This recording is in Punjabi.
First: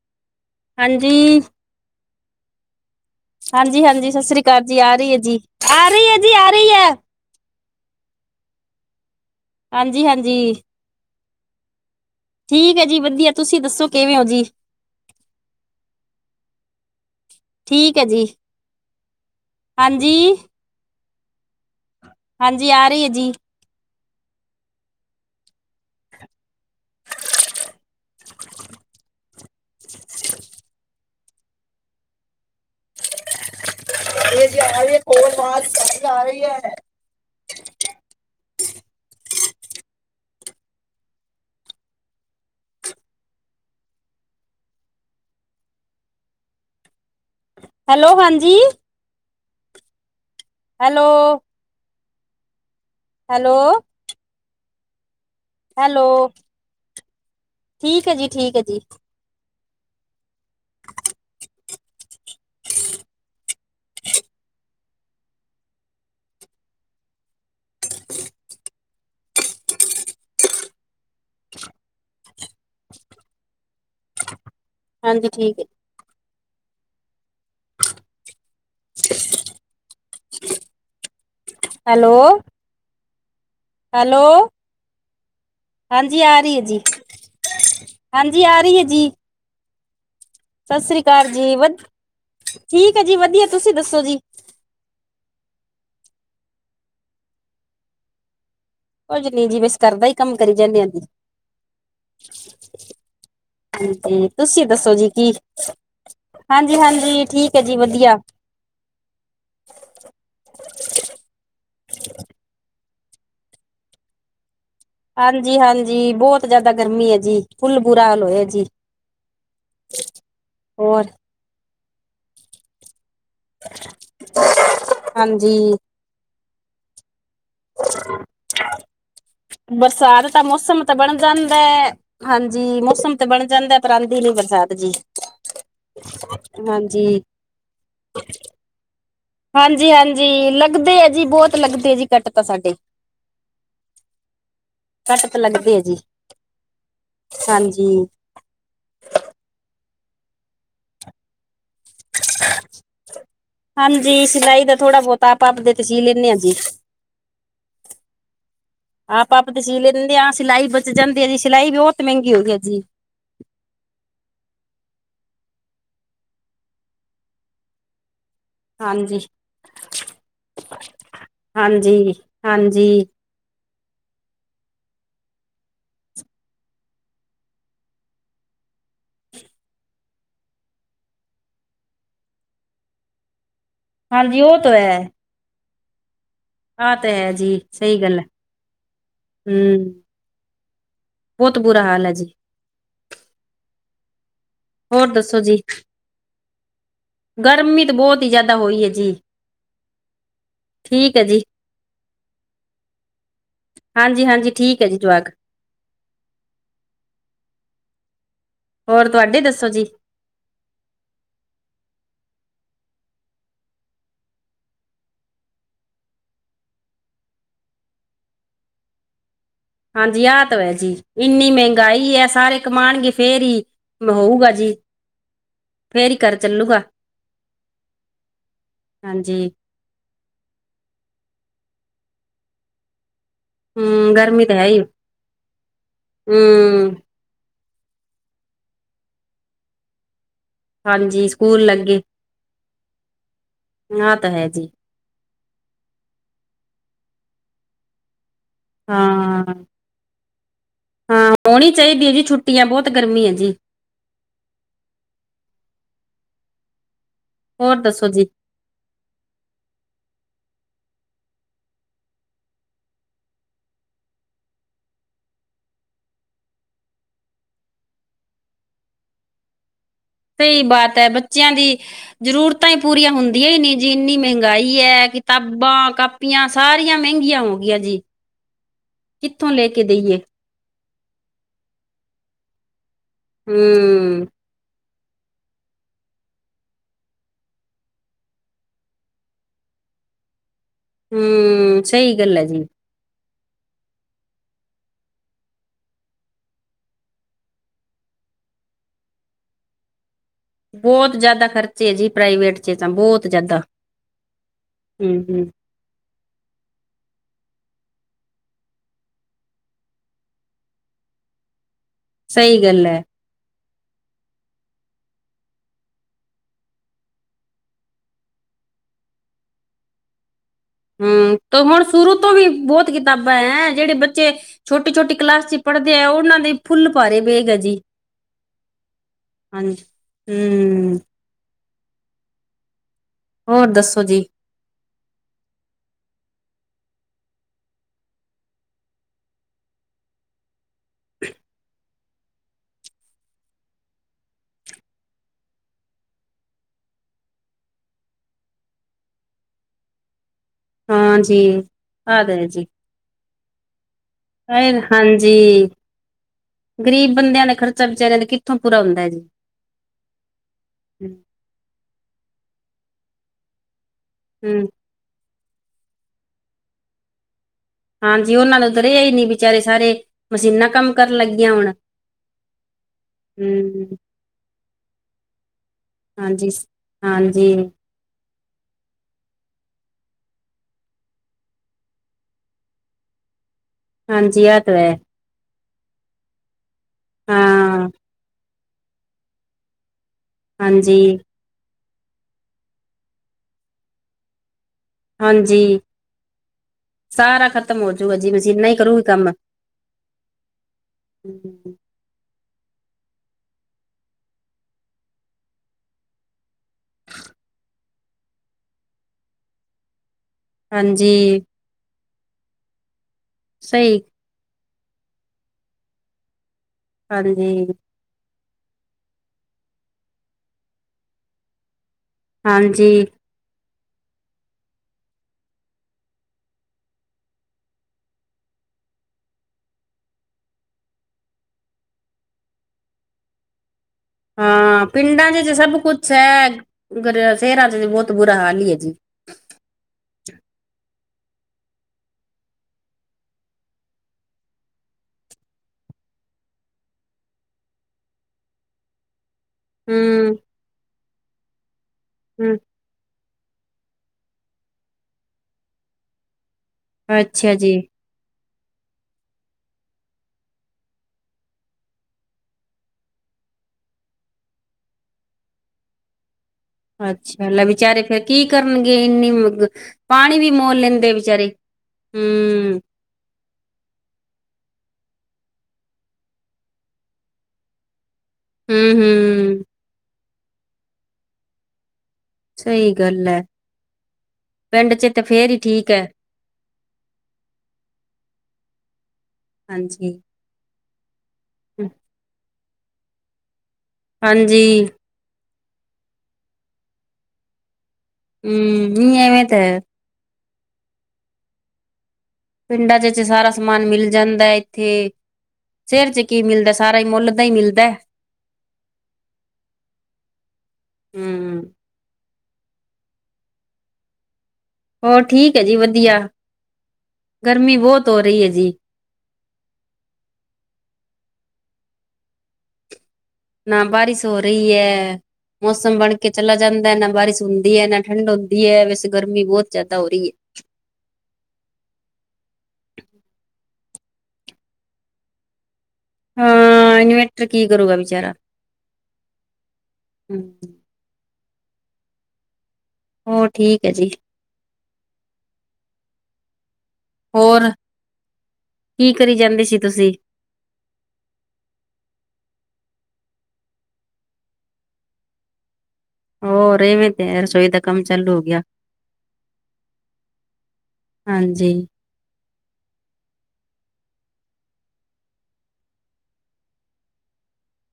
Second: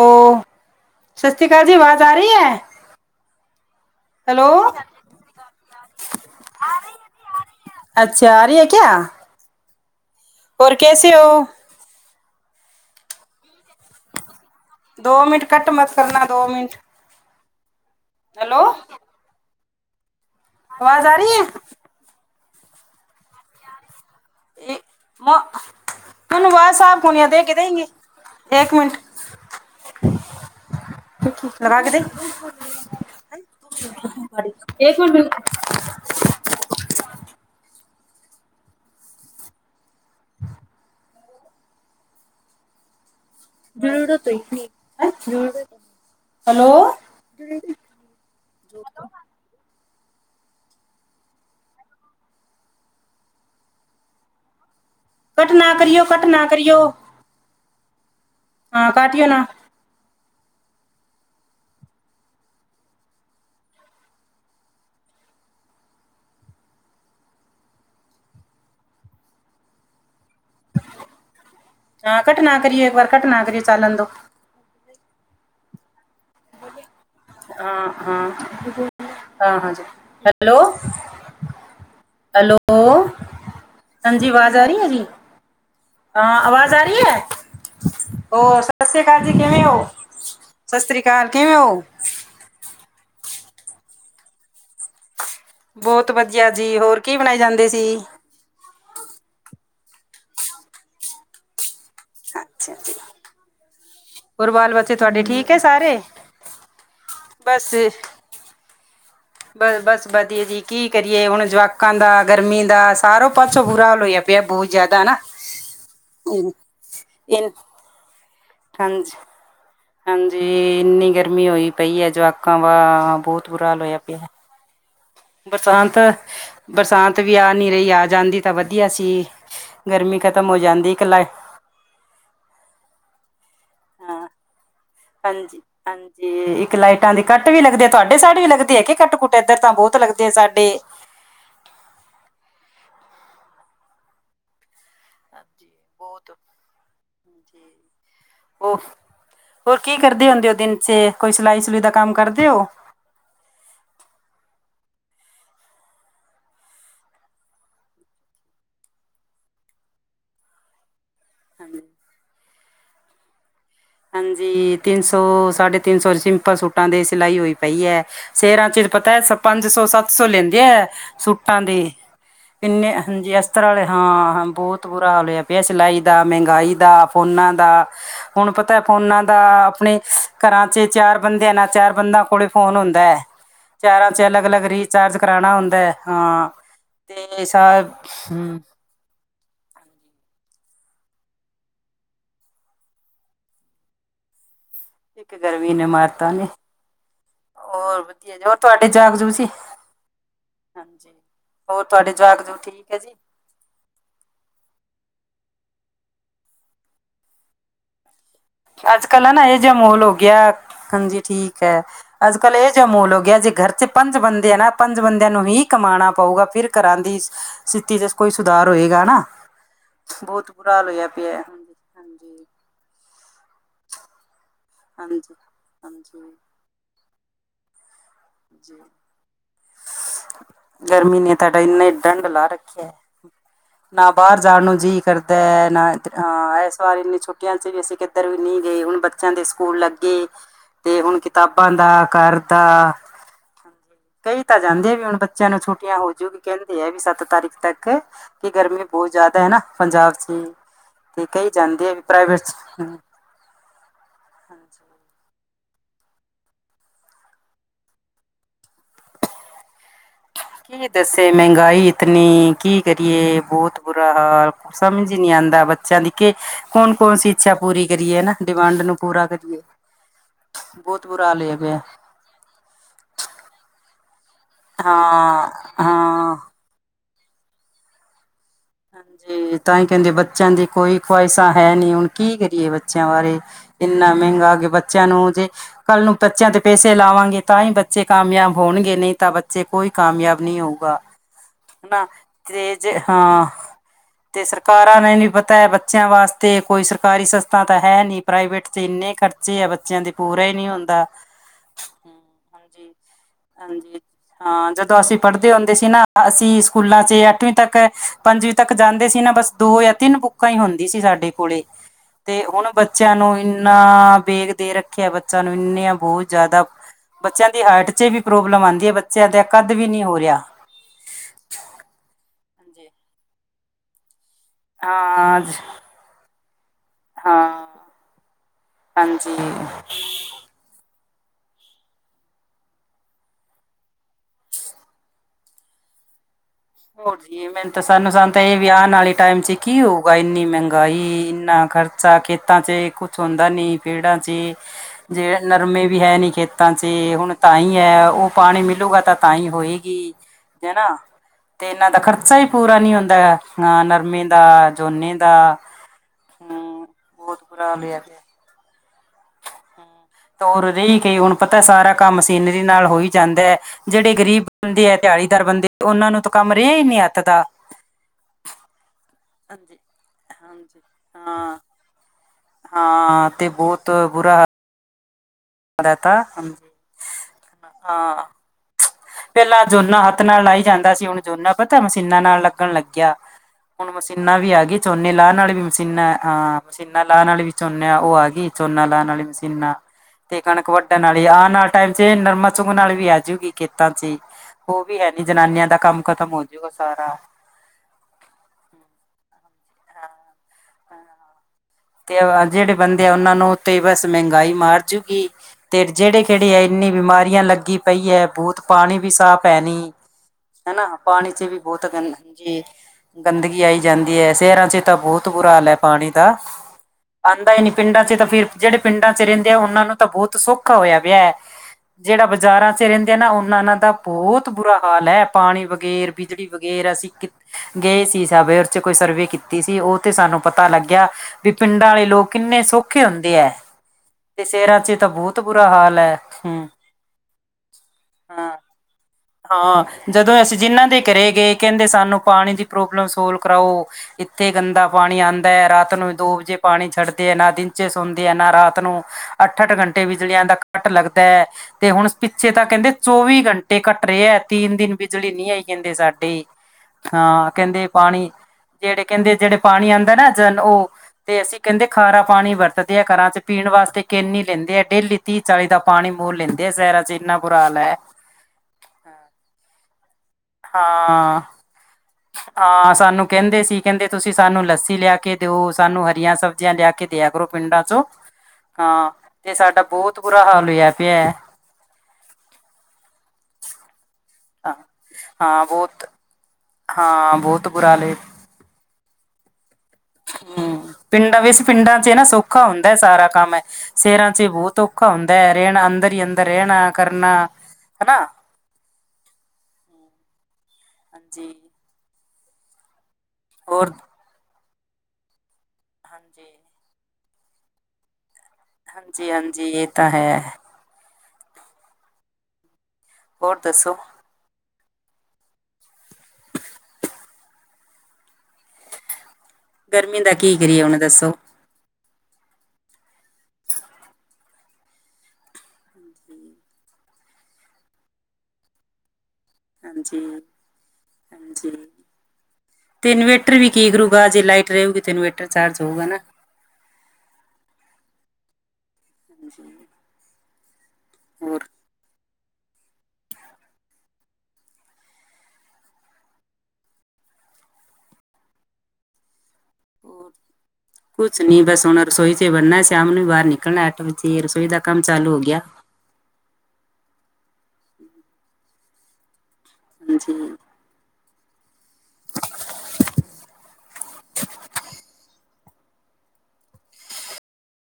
ਉਹ ਸਤਿ ਹਾਂਜੀ, ਸ੍ਰੀ ਅਕਾਲ ਜੀ ਵਾਜ਼ ਆ ਰਹੀ ਅ? ਹਾਂਜੀ -ਹਾਂਜੀ ਸਤਿ ਸ੍ਰੀ ਅਕਾਲ ਜੀ। ਆ ਰਹੀ ਅ ਜੀ, ਆ ਰਹੀ ਅ ਜੀ, ਆ ਰਹੀ ਅ। ਅੱਛਾ ਆ ਰਹੀ ਐ ਕਯਾ? ਹਾਂਜੀ -ਹਾਂਜੀ‌। ਪਰ ਕੈਸੇ ਔ? ਠੀਕ ਹੈ ਜੀ ਵਧੀਆ ਤੁਸੀਂ ਦੱਸੋ ਕਿਵੇਂ ਔ ਜੀ? ਦੋ ਮਿੰਟ ਕੱਟ ਮਤ ਕਰਨਾ ਦੋ ਮਿੰਟ। ਠੀਕ ਐ ਜੀ ਹਾਂਜੀ। ਵਾਜ਼ ਆ ਰਹੀ ਐ? ਹਾਂਜੀ ਆ ਰਹੀ ਹੈ ਜੀ। [unintelligible] ਇੱਕ ਮਿੰਟ। [inaudible] ਕੀਕ ਲਗਾ ਕੇ ਦੇ। ਇਹ ਜੇ ਆ ਰਹੀ ਹੈ ਕੋਲ ਵਾਜ ਸਾਫ ਆ ਰਹੀ ਐ। ਜ਼ਰੂਰਤ ਹੋਈ ਸੀਂ ਹੈ ਜ਼ਰੂਰਤ ਹੈਲੋ! ਹੈਲੋ ਹਾਂਜੀ- ਹੈਲੋ ਹੈਲੋ ਕੱਟ ਨਾ ਹੈਲੋ, ਕਰੀਓ-ਕੱਟ ਨਾ ਕਰੀਓ। ਠੀਕ ਹੈ ਜੀ, ਠੀਕ ਹੈ ਜੀ। ਕਟੀੳ ਨਾ। ਹਾਂ ਕਟ ਨਾ ਕਰੀਏ ਇੱਕ ਵਾਰ ਹਨ ਨਾ ਕਰੀਓ ਚਾਲਣ ਦੋ‌। ਹਾਂਜੀ ਠੀਕ ਏ। ਹਾਂ-ਹਾਂ-ਹਾਂ-ਹਾਂ ਜ ਹੈਲੋ- ਹੈਲੋ ਹੈਲੋ। ਹਾਂਜੀ ਆਵਾਜ਼ ਆ ਰਹੀ ਹੈ ਅਭੀ ਹਾਂਜੀ ਹਾਂ ਹੈ ਆਵਾਜ਼ ਜੀ, ਆ ਰਹੀ ਏ, ਹਾਂਜੀ ਆ ਹੋਰ ਰਹੀ ਹੈ ਸਤਿ ਸ੍ਰੀ ਅਕਾਲ ਜੀ ਕਿਵੇਂ ਹੋ? ਸਤਿ ਸ੍ਰੀ ਅਕਾਲ ਜੀ ਵ, ਠੀਕ ਹੈ ਜੀ ਵਧੀਆ ਤੁਸੀਂ ਦੱਸੋ ਜੀ? ਬਹੁਤ ਵਧੀਆ ਜੀ। ਹੋਰ ਕੀ ਬਣਾਏ ਜਾਂਦੇ ਸੀ। ਕੁਝ ਨੀ ਜੀ ਵਸ ਘਰ ਦਾ ਹੀ ਕੰਮ ਕਰੀ ਜਾਂਦੇ ਆ। ਅੱਛਾ ਜੀ ਹਾਂਜੀ, ਹੋਰ ਤੁਸੀਂ ਬਾਲ ਦੱਸੋ ਬੱਚੇ ਜੀ ਤੁਹਾਡੇ ਕੀ। ਠੀਕ ਹੈ ਸਾਰੇ ਹਾਂਜੀ- ਹਾਂਜੀ, ਠੀਕ ਹੈ ਜੀ ਵਧੀਆ। ਬ ਬਸ ਵਧੀਆ ਜੀ। ਕੀ ਕਰੀਏ ਹੁਣ ਜਵਾਕਾਂ ਦਾ, ਗਰਮੀ ਦਾ ਸਾਰੋਂ ਪਾਸੋਂ ਬੁਰਾ ਹਾਲ ਹੋਇਆ। ਬੇ ਬਹੁਤ ਜ਼ਿਆਦਾ ਨਾ ਹਾਂਜੀ-ਹਾਂਜੀ। ਬਹੁਤ ਜਿਆਦਾ ਗਰਮੀ ਹੈ ਜੀ ਫੁੱਲ ਬੁਰਾ ਹਾਲ ਹੋਇਆ ਜੀ। ਠੰਝ- ਹਾਂਜੀ ਹੋਰ ਇੰਨੀ ਗਰਮੀ ਹੋਈ ਪਈ ਹੈ ਜਵਾਕਾਂ ਵਾ ਬਹੁਤ ਬੁਰਾ ਹਾਲ ਹੋਇਆ ਪਿਆ। ਹਾਂਜੀ ਬਰਸਾਂਤ ਬਰਸਾਤ ਵੀ ਆ ਨਹੀਂ ਰਹੀ ਆ ਜਾਂਦੀ ਤਾਂ ਵਧੀਆ ਸੀ ਗਰਮੀ ਖਤਮ ਹੋ ਜਾਂਦੀ ਇਕਲਾ ਮੈਂ ਹਾਂਜੀ ਮੌਸਮ ਤੇ ਬਣ ਜਾਂਦਾ ਪਰ ਆਂਦੀ ਹਾਂ ਨੀ ਬਰਸਾਤ ਜੀ। ਹਾਂਜੀ -ਹਾਂਜੀ। ਤੇ ਇੱਕ ਹਾਂਜੀ ਲਾਈਟਾਂ ਦੇ ਕੱਟ ਵੀ ਲੱਗਦੇ ਆ ਤੁਹਾਡੇ ਸਾਈਡ ਵੀ ਲੱਗਦੀ ਹੈ ਕਿ ਕੱਟ-ਕੁੱਟ ਇੱਧਰ ਤਾਂ ਹਾਂਜੀ ਬਹੁਤ ਲੱਗਦੇ ਹਾਂਜੀ ਆ ਸਾਡੇ। ਲੱਗਦੇ ਆ ਜੀ ਬਹੁਤ ਲੱਗਦੇ ਜੀ ਕੱਟ ਤਾਂ ਸਾਡੇ। ਕੱਟ ਤਾਂ ਹਾਂਜੀ ਲੱਗਦੇ ਆ ਜੀ, ਬਹੁਤ ਹਾਂਜੀ। ਉਹ ਹੋਰ ਕੀ ਕਰਦੇ ਹੁੰਦੇ ਹੋ ਦਿਨ ਚ ਕੋਈ ਸਿਲਾਈ ਸਲੂਈ ਦਾ ਕੰਮ ਕਰਦੇ ਹੋ? ਹਾਂਜੀ। ਸਿਲਾਈ ਦਾ ਥੋੜ੍ਹਾ ਬਹੁਤਾ ਆਪ ਆਪਦੇ ਤੇ ਸੀ ਲੈਂਦੇ ਹਾਂ ਜੀ। ਆਪ ਆਪ ਤੇ ਸੀ ਲੈ। ਲਿੰਦੇ ਹਾਂ ਸਿਲਾਈ ਬ ਜਾਂਦੇ ਆ ਜੀ ਸਿਲਾਈ ਵੀ ਹਾਂਜੀ ਬਹੁਤ ਮਹਿੰਗੀ ਹੋਈ ਹੈ ਜੀ। ਹਾਂਜੀ। ਤਿੰਨ ਸੌ, ਸਾਢੇ ਤਿੰਨ ਸੌ ਸਿੰਪਲ ਸੂਟਾਂ ਦੇ ਸਿਲਾਈ ਹੋਈ ਪਈ ਹੈ। ਸੇਰਾਂ ਚ ਪਤਾ ਹਾਂਜੀ ਹੈ ਪੰਜ ਸੌ, ਸੱਤ ਸੌ ਲੈਂਦੇ ਹੈ ਸੂਟਾਂ ਦੀ। ਹਾਂਜੀ ਹਾਂਜੀ ਕਿੰਨੇ ਹਾਂਜੀ ਅ। ਤੇ ਹਾਂ ਬਹੁਤ ਬੁਰਾ ਹਾਲਿਆ ਪਿਆ ਸਿਲਾਈ ਦਾ, ਮਹਿੰਗਾਈ ਦਾ, ਫੋਨਾਂ ਦਾ। ਹੁਣ ਪਤਾ। ਪਤਾ ਫੋਨਾਂ ਦਾ ਆਪਣੇ ਘਰਾਂ ਚ ਚਾਰ ਬੰਦਿਆਂ ਨਾਲ ਚਾਰ ਬੰਦਾਂ ਕੋਲ ਫੋਨ ਹੁੰਦਾ ਹੈ। [unintelligible] [unintelligible] ਚਾਰਾਂ ਚ ਅਲੱਗ ਉਹ ਅਲੱਗ ਤਾਂ ਹੈ ਰੀਚਾਰਜ ਕਰਾਉਣਾ ਹੁੰਦਾ ਹੈ ਹਾਂ ਆਹ ਤਾਂ ਹੈ ਤੇ ਸ ਜੀ ਸਹੀ ਗੱਲ ਹੈ ਹਮ ਹਮ। ਬਹੁਤ ਬੁਰਾ ਹਾਲ ਹੈ। ਜੀ। ਹੋਰ ਇੱਕ ਦੱਸੋ ਜੀ ਗਰਮੀ ਨੇ ਮਾਰਤਾ ਉਹਨੇ। ਗਰਮੀ ਤਾਂ ਹੋਰ ਬਹੁਤ ਹੀ ਵਧੀਆ ਜੀ, ਜ਼ਿਆਦਾ ਹੋਰ ਹੋਈ ਤੁਹਾਡੇ ਹੈ ਜੀ ਜਾਗ ਜੂਗ ਸੀ ਹਾਂਜੀ। ਠੀਕ ਹੈ ਜੀ ਹੋਰ ਤੁਹਾਡੇ ਜਾਗ -ਜੂਗ ਠੀਕ ਹੈ ਜੀ। ਹਾਂਜੀ, ਹਾਂਜੀ ਠੀਕ ਹੈ। ਜੀ ਜਵਾਕ। ਹੋਰ ਅੱਜ-ਕਲ ਹੈ ਤੁਹਾਡੇ ਨਾ ਇਹ ਜ ਦੱਸੋ ਜੀ ਮੋਲ ਹੋਗ ਗਿਆ ਹਾਂਜੀ ਠੀਕ ਹੈ। ਅੱਜ ਕੱਲ੍ਹ ਇਹ ਜੋ ਮੂਲ ਹੋ ਗਿਆ ਜੇ ਘਰ ਚ ਪੰਜ ਬੰਦੇ ਆ ਨਾ ਪੰਜ ਬੰਦਿਆਂ ਨੂੰ ਹੀ ਕਮਾਉਣਾ ਪਊਗਾ ਫਿਰ ਘਰਾਂ ਦੀ। ਸਥਿਤੀ ਚ ਕੋਈ ਸੁਧਾਰ ਹੋਏਗਾਾ। ਹਾਂਜੀ। ਆਹ ਤਾਂ ਹੈ ਜੀ ਇੰਨੀ ਹਾਂਜੀ, ਮਹਿੰਗਾਈ ਹੈ ਹਾਂਜੀ, ਸਾਰੇ ਕਮਾਉਣਗੇ ਫੇਰ ਹੀ ਹੋਊਗਾ ਜੀ। ਹਾਂਜੀ, ਫੇਰ ਹੀ ਹਾਂਜੀ ਘਰ ਚੱਲੂਗਾ। ਹਾਂਜੀ ਗਰਮੀ ਨੇ ਤੁਡਾ ਇੰਨੀ ਡੰਢ ਲਾ ਰੱਖਿਆ। ਨਾ ਹਮ ਬਾਹਰ ਗਰਮੀ ਤਾਂ ਜਾਣ ਹੈ ਨੂੰ ਹੀ ਜੀਅ ਕਰਦਾ ਨਾ ਹਾਂ ਇਸ ਹਮ ਵਾਰ ਇਨੀ ਛੁੱ ਛੁੱਟੀਆਂ ਚ ਵੀ ਕਿੱਧਰ ਵੀ ਨਹੀਂ ਗਏ ਹੁਣ ਬੱਚਿਆਂ ਦੇ ਸਕੂਲ ਲੱਗੇ। ਤੇ ਹੁਣ ਹਾਂਜੀ ਸਕੂਲ ਕਿਤਾਬਾਂ ਲੱਗੇ ਦਾ, ਘਰ ਦਾ। ਹਾਂ ਆਹ ਕਈ ਹੈ ਤਾਂ ਜੀ ਜਾਂਦੇ ਆ ਵੀ ਹੁਣ ਬੱਚਿਆਂ ਨੂੰ ਛੁੱਟੀਆਂ ਹੋਜੂਗੀ ਕਹਿੰਦੇ ਆ ਵੀ ਸੱਤ ਤਾਰੀਖ ਤੱਕ। ਕਿ ਗਰਮੀ ਬਹੁਤ ਜ਼ਿਆਦਾ ਹਾਂ ਹੈ ਨਾ ਪੰਜਾਬ ਚ ਹੀ ਤੇ, ਕਈ ਜਾਂਦੇ ਆ ਵੀ ਪ੍ਰਾਈਵੇਟ ਚ ਹ ਮੰਮੀ ਹੈ ਜੀ। ਹਾਂਜੀ। ਹੋਰ ਦੱਸੋ ਜੀ। ਕੀ ਦੱਸੇ ਮਹਿੰਗਾਈ ਇਤਨੀ, ਕੀ ਕਰੀਏ ਬਹੁਤ ਬੁਰਾ ਹਾਲ। ਸਮਝ ਹੀ ਨਹੀਂ ਆਉਂਦਾ ਬੱਚਿਆਂ ਦੀ ਕਿ ਕੌਣ ਕੌਣ ਸੀ ਇੱਛਾ ਪੂਰੀ ਕਰੀਏ ਨਾ ਡਿਮਾਂਡ ਨੂੰ ਪੂਰਾ ਕਰੀਏ ਸਹੀ ਬਾਤ ਬਹੁਤ ਹੈ ਬੁਰਾ ਹਾਲ ਬੱਚਿਆਂ ਹੋਇਆ ਦੀ। ਪਿਆ ਜ਼ਰੂਰਤਾਂ ਹੀ ਪੂਰੀਆਂ ਹੁੰਦੀਆਂ ਹੀ ਨਹੀਂ ਜੀ ਇੰਨੀ ਮਹਿੰਗਾਈ ਹੈ ਹਾਂ ਕਿਤਾਬਾਂ ਕ ਹਾਂ ਪੀਆਂ ਸਾਰੀਆਂ ਮਹਿੰਗੀਆਂ ਹੋ ਗਈਆ ਜੀ। ਕਿੱਥੋਂ ਹਾਂਜੀ ਲੈ ਤਾਂ ਕੇ ਈ ਕਹਿੰਦੇ ਦੇਈਏ ਬੱਚਿਆਂ ਦੀ ਕੋਈ ਖਵਾਹਿਸ਼ਾਂ ਹੈ ਨੀ ਹੁਣ ਕੀ ਕਰੀਏ ਬ ਬੱਚਿਆਂ ਬਾਰੇ ਇੰਨਾ ਹੂੰ ਮਹਿੰਗਾ ਕਿ ਬੱਚਿਆਂ ਨੂੰ ਜੇ ਕੱਲ ਨੂੰ ਬੱਚਿਆਂ ਤੇ ਪੈਸੇ ਲਾਵਾਂਗੇ ਤਾਂ ਹੀ ਬੱਚੇ ਕਾਮਯਾਬ ਹੋਣਗੇ ਨੀ ਤਾਂ ਬੱਚੇ ਕੋਈ ਕਾਮਯਾਬ ਨਹੀਂ ਹੋਊਗਾ ਹੂੰ ਹਨਾ, ਸਹੀ ਗੱਲ ਹੈ ਜੀ ਤੇ ਜੇ ਹਾਂ ਤੇ ਸਰਕਾਰਾਂ ਨੇ ਨੀ ਪਤਾ ਏ ਬੱਚਿਆਂ ਵਾਸਤੇ ਕੋਈ ਸਰਕਾਰੀ ਸੰਸਥਾ ਤਾਂ ਹੈ ਨਈ ਪ੍ਰਾਈਵੇਟ ਤੇ ਇੰਨੇ ਖਰਚ। ਬੱਚੇ ਆ ਬੱਚਿਆਂ ਦੇ ਪੂਰੇ ਹੀ ਨਹੀਂ ਹੁੰਦਾ ਬਹੁਤ ਜਾਦਾ ਖਰਚੇ ਜੀ ਹੂੰ, ਪ੍ਰਾਈਵੇਟ ਚ ਤਾਂ ਹਾਂਜੀ, ਬਹੁਤ ਜਾਦਾ ਹਾਂਜੀ। ਹਾਂ ਜਦੋਂ ਅਸੀਂ ਪੜ੍ਹਦੇ ਹੁੰਦੇ ਸੀ ਨਾ ਅਸੀਂ ਸਕੂਲਾਂ ਚ ਅੱਠਵੀਂ ਤੱਕ ਪੰਜਵੀਂ ਤੱਕ ਜਾਂਦੇ ਸੀ ਨਾ ਬਸ ਦੋ ਜਾਂ ਤਿੰਨ ਬੁੱਕਾਂ ਹੀ ਹੁੰਦੀ ਸੀ ਸਾਡੇ ਕੋਲੇ। ਤੇ ਸਹੀ ਹੁਣ ਗੱਲ ਹੈ ਬੱਚਿਆਂ ਨੂੰ ਇੰਨਾ ਬੇਗ ਦੇ ਰੱਖਿਆ ਬੱਚਿਆਂ ਨੂੰ ਇੰਨੀਆਂ ਬਹੁਤ ਜ਼ਿਆਦਾ ਬੱਚਿਆਂ ਦੀ ਵਿੱਚ ਹਾਈਟ ਚ ਵੀ ਪ੍ਰੋਬਲਮ ਆਂਦੀ ਹੈ ਬੱਚਿਆਂ ਦਾ ਕਦ ਵੀ ਨੀ ਹੋ ਰਿਹਾ ਹੂੰ ਤੇ ਹੁਣ ਸ਼ੁਰੂ ਤੋਂ ਵੀ ਹਾਂਜੀ ਬਹੁਤ ਕਿਤਾਬਾਂ ਹੈ ਜਿਹੜੇ ਬੱਚੇ ਛੋਟੀ ਛੋਟੀ ਹਾਂ, ਕਲਾਸ ਚ ਪੜ੍ਹ ਉਹਨਾਂ ਦੇ ਫੁੱਲ ਕਰ ਭਾਰੇ ਬੇਗ ਏ ਹਾਂ, ਜੀ ਹਾਂਜੀ ਹੂੰ ਹੋਰ ਦੱਸੋ ਜੀ ਹੋਰ ਜੀ ਮੈਨੂੰ ਤਾਂ ਸਾਨੂੰ ਇਹ ਵੀ ਆਉਣ ਵਾਲੇ ਟਾਈਮ ਚ ਕੀ ਹੋਊਗਾ ਇੰਨੀ ਮਹਿੰਗਾਈ ਇੰਨਾ ਖਰਚ ਖੇਤਾਂ ਚ ਕੁੱਛ ਹੁੰਦਾ ਨੀ ਪੇੜਾਂ ਚ ਜੇ ਨਰਮੇ ਵੀ ਹੈ ਨੀ ਖੇਤਾਂ ਚ ਹੁਣ ਤਾਂ ਹੀ ਹਏ ਉਹ ਪਾਣੀ ਮਿਲਲੇਗਾ ਤਾਂ ਤਾਂ ਹੀ ਹੋਏਗੀ [inaudible] ਹਾਂ ਜੀ ਤੇ ਇਹਨਾਂ ਦਾ ਆ ਖ਼ਰਚਾ ਈ ਹੈ ਜੀ ਪੂਰਾ ਨੀ ਹੁੰਦਾ ਹਾਂ ਨਰਮੇ ਦਾ ਝੋਨੇ ਦਾ ਹਾਂਜੀ ਹਮ ਗ਼ਰੀਬ ਬਹੁਤ ਬੰਦਿਆਂ ਦਾ ਬੁਰਾ ਹਾਲ ਖ਼ਰਚਾ ਹੋਇਆ ਪਿਆ ਵਿਚਾਰਿਆਂ ਦਾ ਕਿੱਥੋਂ ਪੂਰਾ ਹੁੰਦਾ ਜੀ ਤੋਰ ਰਈ ਗਈ ਹੁਣ ਪਤਾ ਸਾਰਾ ਕੰਮ ਮਸ਼ੀਨਰੀ ਨਾਲ ਹੋ ਹੀ ਜਾਂਦਾ ਹੈ ਜਿਹੜੇ ਗਰੀਬ ਹੂੰ ਬੰਦੇ ਹੈ ਦਿਹਾੜੀ ਦਰ ਬੰਦੇ ਉਹਨਾਂ ਨੂੰ ਤਾਂ ਕੰਮ ਰਿਆ ਈ ਨੀ ਹੱਤ ਦਾ ਹਾਂਜੀ ਉਹਨਾਂ ਨੂੰ ਤਾਂ ਰਿਆ ਈ ਨੀ ਵਿਚਾਰੇ ਹਾਂਜੀ, ਸਾਰੇ ਮਸ਼ੀਨਾਂ ਹਾਂਜੀ, ਕੰਮ ਕਰਨ ਲੱਗੀਆਂ ਹਾਂ। ਹੁਣ ਹਾਂ ਤੇ ਬਹੁਤ ਹੂੰ ਬੁਰਾ [inaudible] ਹਾਂਜੀ ਹਾਂਜੀ ਪਹਿਲਾਂ ਝੋਨਾ ਹੱਥ ਨਾਲ ਲਾਈ ਜਾਂਦਾ ਸੀ ਹੁਣ ਝੋਨਾ ਪਤਾ ਮਸ਼ੀਨਾਂ ਨਾਲ ਲੱਗਣ ਲੱਗਿਆ ਹੁਣ ਮਸ਼ੀਨਾਂ ਹਾਂਜੀ ਵੀ ਆ ਤਾਂ ਗਈ ਹੈ ਝੋਨੇ ਲਾਨ ਨਾਲੇ ਵੀ ਮਸ਼ੀਨਾਂ ਹਾਂ ਮਸ਼ੀਨਾ ਲਾਹ ਵਾਂਲੇ ਵੀ ਹਾਂ ਝੋਨੇ ਉਹ ਆ ਗਈ ਚੋਨ ਲਾਨ ਵਾਂਲੀ ਮਸ਼ੀਨਾ ਤੇ ਕਣਕ ਹਾਂਜੀ ਵੱਢਣ ਵਾਲੀ ਆਣ ਵਾਲੇ ਟਾਈਮ ਚ ਨਰਮਾ ਚੂਗ ਵਾਲੀ ਵੀ ਆਜੂਗੀ ਖੇਤਾਂ ਚ ਹੀ ਉਹ ਵੀ ਹੈ ਨੀ ਹਾਂਜੀ ਜਨਾਨੀਆਂ ਦਾ ਕੰਮ ਖਤਮ ਹੋਜੂਗਾ ਸਾਰਾ ਖਤਮ ਹੋਜੂਗਾ ਜੀ ਮਸ਼ੀਨਾ ਹੀ ਕਰੂਗੀ ਕੰਮ ਹਾਂ, ਹਾਂ। ਤੇ ਜਿਹੜੇ ਬੰਦੇ ਆ ਉਹਨਾਂ ਨੂੰ ਉੱਤੇ ਬਸ ਮਹਿੰਗਾਈ ਮਾਰਜੂਗੀ ਤੇ ਜਿਹੜੇ ਕਿਹੜੇ ਹੈ ਇੰਨੀ ਬਿਮਾਰੀਆਂ ਲੱਗੀ ਪਈ ਹੈ ਬਹੁਤ ਪਾਣੀ ਵੀ ਸਾਫ਼ ਐਨੀ ਹਨਾ ਹਾਂਜੀ ਪਾਣੀ ਚ ਵੀ ਬਹੁਤ ਗੰਦਗੀ ਆਈ ਸਹੀ ਜਾਂਦੀ ਹੈ ਸ਼ਹਿਰਾਂ ਚ ਤਾਂ ਬਹੁਤ ਤੋ ਬੁਰਾ ਹਾਲ ਏ ਪਾਣੀ ਦਾ ਹਾਂਜੀ ਆਉਂਦਾ ਹੀ ਨਈ ਪਿੰਡਾਂ ਚ ਤਾਂ ਫਿਰ ਜਿਹੜੇ ਪਿੰਡਾਂ ਚ ਰਹਿੰਦੇ ਆ ਉਹਨਾਂ ਨੂੰ ਤਾਂ ਬਹੁਤ ਸੌਖਾ ਹੋਇਆ ਵਿਆਹ ਏ ਜਿਹੜਾ ਬਾਜ਼ਾਰਾਂ ਚ ਹਾਂਜੀ ਰਹਿੰਦੇ ਆ ਨਾ ਉਹਨਾਂ ਦਾ ਬਹੁਤ ਬੁਰਾ ਹਾਲ ਹੈ ਪਾਣੀ ਵਗੈਰ ਬਿਜਲੀ ਵਗੈਰ ਅਸੀਂ ਗਏ ਸੀ ਸਭ ਕੋਈ ਸਰਵੇ ਕੀਤੀ ਸੀ ਉਹ ਤੇ ਸਾਨੂੰ ਪਤਾ ਲੱਗਿਆ ਵੀ ਪਿੰਡਾਂ ਵਾਲੇ ਲੋਕ ਕਿੰਨੇ ਸੌਖੇ ਹੁੰਦੇ ਏ ਤੇ ਸ਼ਹਿਰ ਆ ਹਾਂ ਤਾਂ ਪਿੰਡਾਂ ਬਹੁਤ ਚ ਬੁਰਾ ਸਭ ਹਾਲ ਕੁਛ ਹੈ ਹੂੰ ਸ਼ਹਿਰਾਂ ਚ ਬਹੁਤ ਬੁਰਾ ਹਾਂ ਹਾਲ ਹੀ ਹੈ ਜੀ ਹਾਂ ਜਦੋਂ ਅਸੀਂ ਜਿੰਹਨਾਂ ਦੇ ਘਰੇ ਗਏ ਕਹਿੰਦੇ ਸਾਨੂੰ ਪਾਣੀ ਦੀ ਪ੍ਰੋਬਲਮ ਸੋਲਵ ਕਰਾਓ ਇੱਥੇ ਗੰਦਾ ਪਾਣੀ ਆਉਂਦਾ ਹੈ ਰਾਤ ਨੂੰ ਦੋ ਵਜੇ ਪਾਣੀ ਛੱਡਦੇ ਹੈ ਨਾ ਦਿਨ ਚ ਸੌਦੇ ਹੈ ਨਾ ਰਾਤ ਨੂੰ ਅੱਠ ਅੱਠ ਘੰਟੇ ਬਿਜਲੀਆਂ ਹੂੰ ਦਾ ਕੱਟ ਲੱਗਦਾ ਹੈ ਤੇ ਹੁਣ ਪਿੱਛੇ ਤਾਂ ਕਹਿੰਦੇ ਚੌਵੀ ਘੰਟੇ ਟੇ ਕੱਟ ਰੇ ਐ ਤਿੰਨ ਦਿਨ ਬਿਜਲੀ ਨਹੀਂ ਆਈ ਕਹਿੰਦੇ ਸਾਡੇ ਹਾਂ ਅੱਛਾ ਜੀ ਕਹਿੰਦੇ ਪਾਣੀ ਜਿਹੜੇ ਕਹਿੰਦੇ ਜਿਹੜੇ ਪਾਣੀ ਆਉਂਦਾ ਨਾ ਜ ਉਹ ਤੇ ਅਸੀਂ ਕਹਿੰਦੇ ਖਾਰਾ ਪਾਣੀ ਵਰਤਦੇ ਆ, ਘਰਾਂ ਚ ਪੀਣ ਵਾਸਤੇ ਕਿੰਨੀ ਲੈਂਦੇ ਆ ਡੇਲੀ। ਤੀਹ ਚਾਲੀ ਦਾ ਪਾਣੀ ਮੂਲ ਲੈਂਦੇ ਆ, ਸ਼ਹਿਰਾਂ ਚ ਇੰਨਾ ਅੱਛਾ ਬੁਰਾ ਲੈ ਹਾਲ ਐ। ਵਿਚਾਰੇ ਫੇਰ ਕੀ ਕਰਨਗੇ ਇੰਨੀ, ਪਾਣੀ ਵੀ ਮੁਲ ਲੈਂਦੇ ਹਾਂ ਬਿਚਰੇ ਹੂੰ। ਹਾਂ ਸਾਨੂੰ ਕਹਿੰਦੇ ਸੀ, ਕਹਿੰਦੇ ਤੁਸੀਂ ਸਾਨੂੰ ਲੱਸੀ ਲਿਆ ਕੇ ਦਿਓ, ਸਾਨੂੰ ਹਰੀਆਂ ਸਬਜ਼ੀਆਂ ਲਿਆ ਕੇ ਦਿਆ ਕਰੋ ਪਿੰਡਾਂ ਚੋਂ ਹੂੰ ਹਾਂ ਤੇ ਹੂੰ ਸਾਡਾ ਬਹੁਤ ਬੁਰਾ ਹਾਲ ਹੋਇਆ ਪਿਆ। ਸਹੀ ਗੱਲ ਐ, ਪਿੰਡ 'ਚ ਤੇ ਫੇਰ ਹੀ ਹਾਂ ਠੀਕ ਐ। ਬਹੁਤ ਹਾਂ, ਬਹੁਤ ਬੁਰਾ ਐ। ਹਾਂਜੀ ਹੂੰ, ਪਿੰਡਾਂ ਵਿਚ ਪਿੰਡਾਂ ਚ ਨਾ ਸੌਖਾ ਹੁੰਦਾ ਐ, ਸਾਰਾ ਕੰਮ ਹੈ ਸ਼ੇਰਾਂ 'ਚ ਹਾਂਜੀ ਬਹੁਤ ਔਖਾ ਭਾ ਹੁੰਦਾ ਰਹਿਣਾ ਅੰਦਰ ਹੀ ਅੰਦਰ ਰਹਿਣਾ ਕਰਨਾ ਹਨਾ। ਹੂ ਤਾਂ ਹੈ ਹਾਂਜੀ ਪਿੰਡਾਂ ਚ ਸਾਰਾ ਸਮਾਨ ਹੋਰ ਮਿਲ ਜਾਂਦਾ ਇੱਥੇ ਸ਼ਹਿਰ ਚ ਕੀ ਹਾਂਜੀ ਮਿਲਦਾ ਸਾਰਾ ਹੀ ਮੁੱਲ ਦਾ ਹੀ ਮਿਲਦਾ। ਹਾਂਜੀ ਹਾਂਜੀ ਇਹ ਤਾਂ ਹੈ। ਹੂ। ਹੋਰ ਦੱਸੋਂ? ਹੋਰ ਠੀਕ ਐ ਜੀ ਵਧੀਆ, ਗਰਮੀ ਬਹੁਤ ਹੋ ਰਹੀ ਐ ਜੀ। ਗਰਮੀ ਦਾ ਕੀ ਕਰੀਏ ਹੁਣ ਦੱਸੋਂ? ਨਾ ਬਾਰਿਸ਼ ਹੋ ਰਹੀ ਐ। ਮੌਸਮ ਬਣ ਕੇ ਚਲਾ ਜਾਂਦਾ ਐ, ਨਾ ਬਾਰਿਸ਼ ਹੁੰਦੀ ਐ ਨਾ ਠੰਡ ਹੁੰਦੀ ਐ, ਵੈਸੇ ਗਰਮੀ ਬਹੁਤ ਜ਼ਿਆਦਾ ਹੋ ਹਾਂਜੀ ਰਹੀ ਹੈ ਹਾਂਜੀ। ਤੇ ਇਨਵੇਟਰ ਵੀ ਕੀ ਕਰੂਗਾ, ਜੇ ਲਾਈਟ ਰਹੇਗੀ ਤੇ ਇਨਵੇਟਰ ਚਾਰਜ ਹੋਊਗਾ ਨਾ। ਹਾਂ ਆ, ਇਨਵੇਟਰ ਕੀ ਕਰੂਗਾ ਵਿਚਾਰਾਂ। ਹਾਂਜੀ ਹੂੰ ਹੋਰ? ਹੋ ਠੀਕ ਹੈ ਜੀ। ਹੋਰ ਕੀ ਕਰੀ ਜਾਂਦੇ ਸੀ ਤੁਸੀਂ? ਹੋਰ ਕੁਛ ਨੀ ਬਸ ਹੁਣ ਰਸੋਈ 'ਚ ਬਣਨਾਂ ਸ਼ਾਮ ਨੂੰ ਹੀ ਬਾਹਰ ਨਿਕਲਣਾ, ਅੱਠ ਵਜੇ ਰਸੋਈ ਦਾ ਕੰਮ ਚਾਲੂ ਹੋ ਗਿਆ। ਹੋ ਇਹ ਵੀ ਤੇ ਹੈ, ਰਸੋਈ ਦਾ ਕੰਮ ਚਾਲੂ ਹੋ ਗਿਆ। ਹਾਂਜੀ। ਹਾਂਜੀ।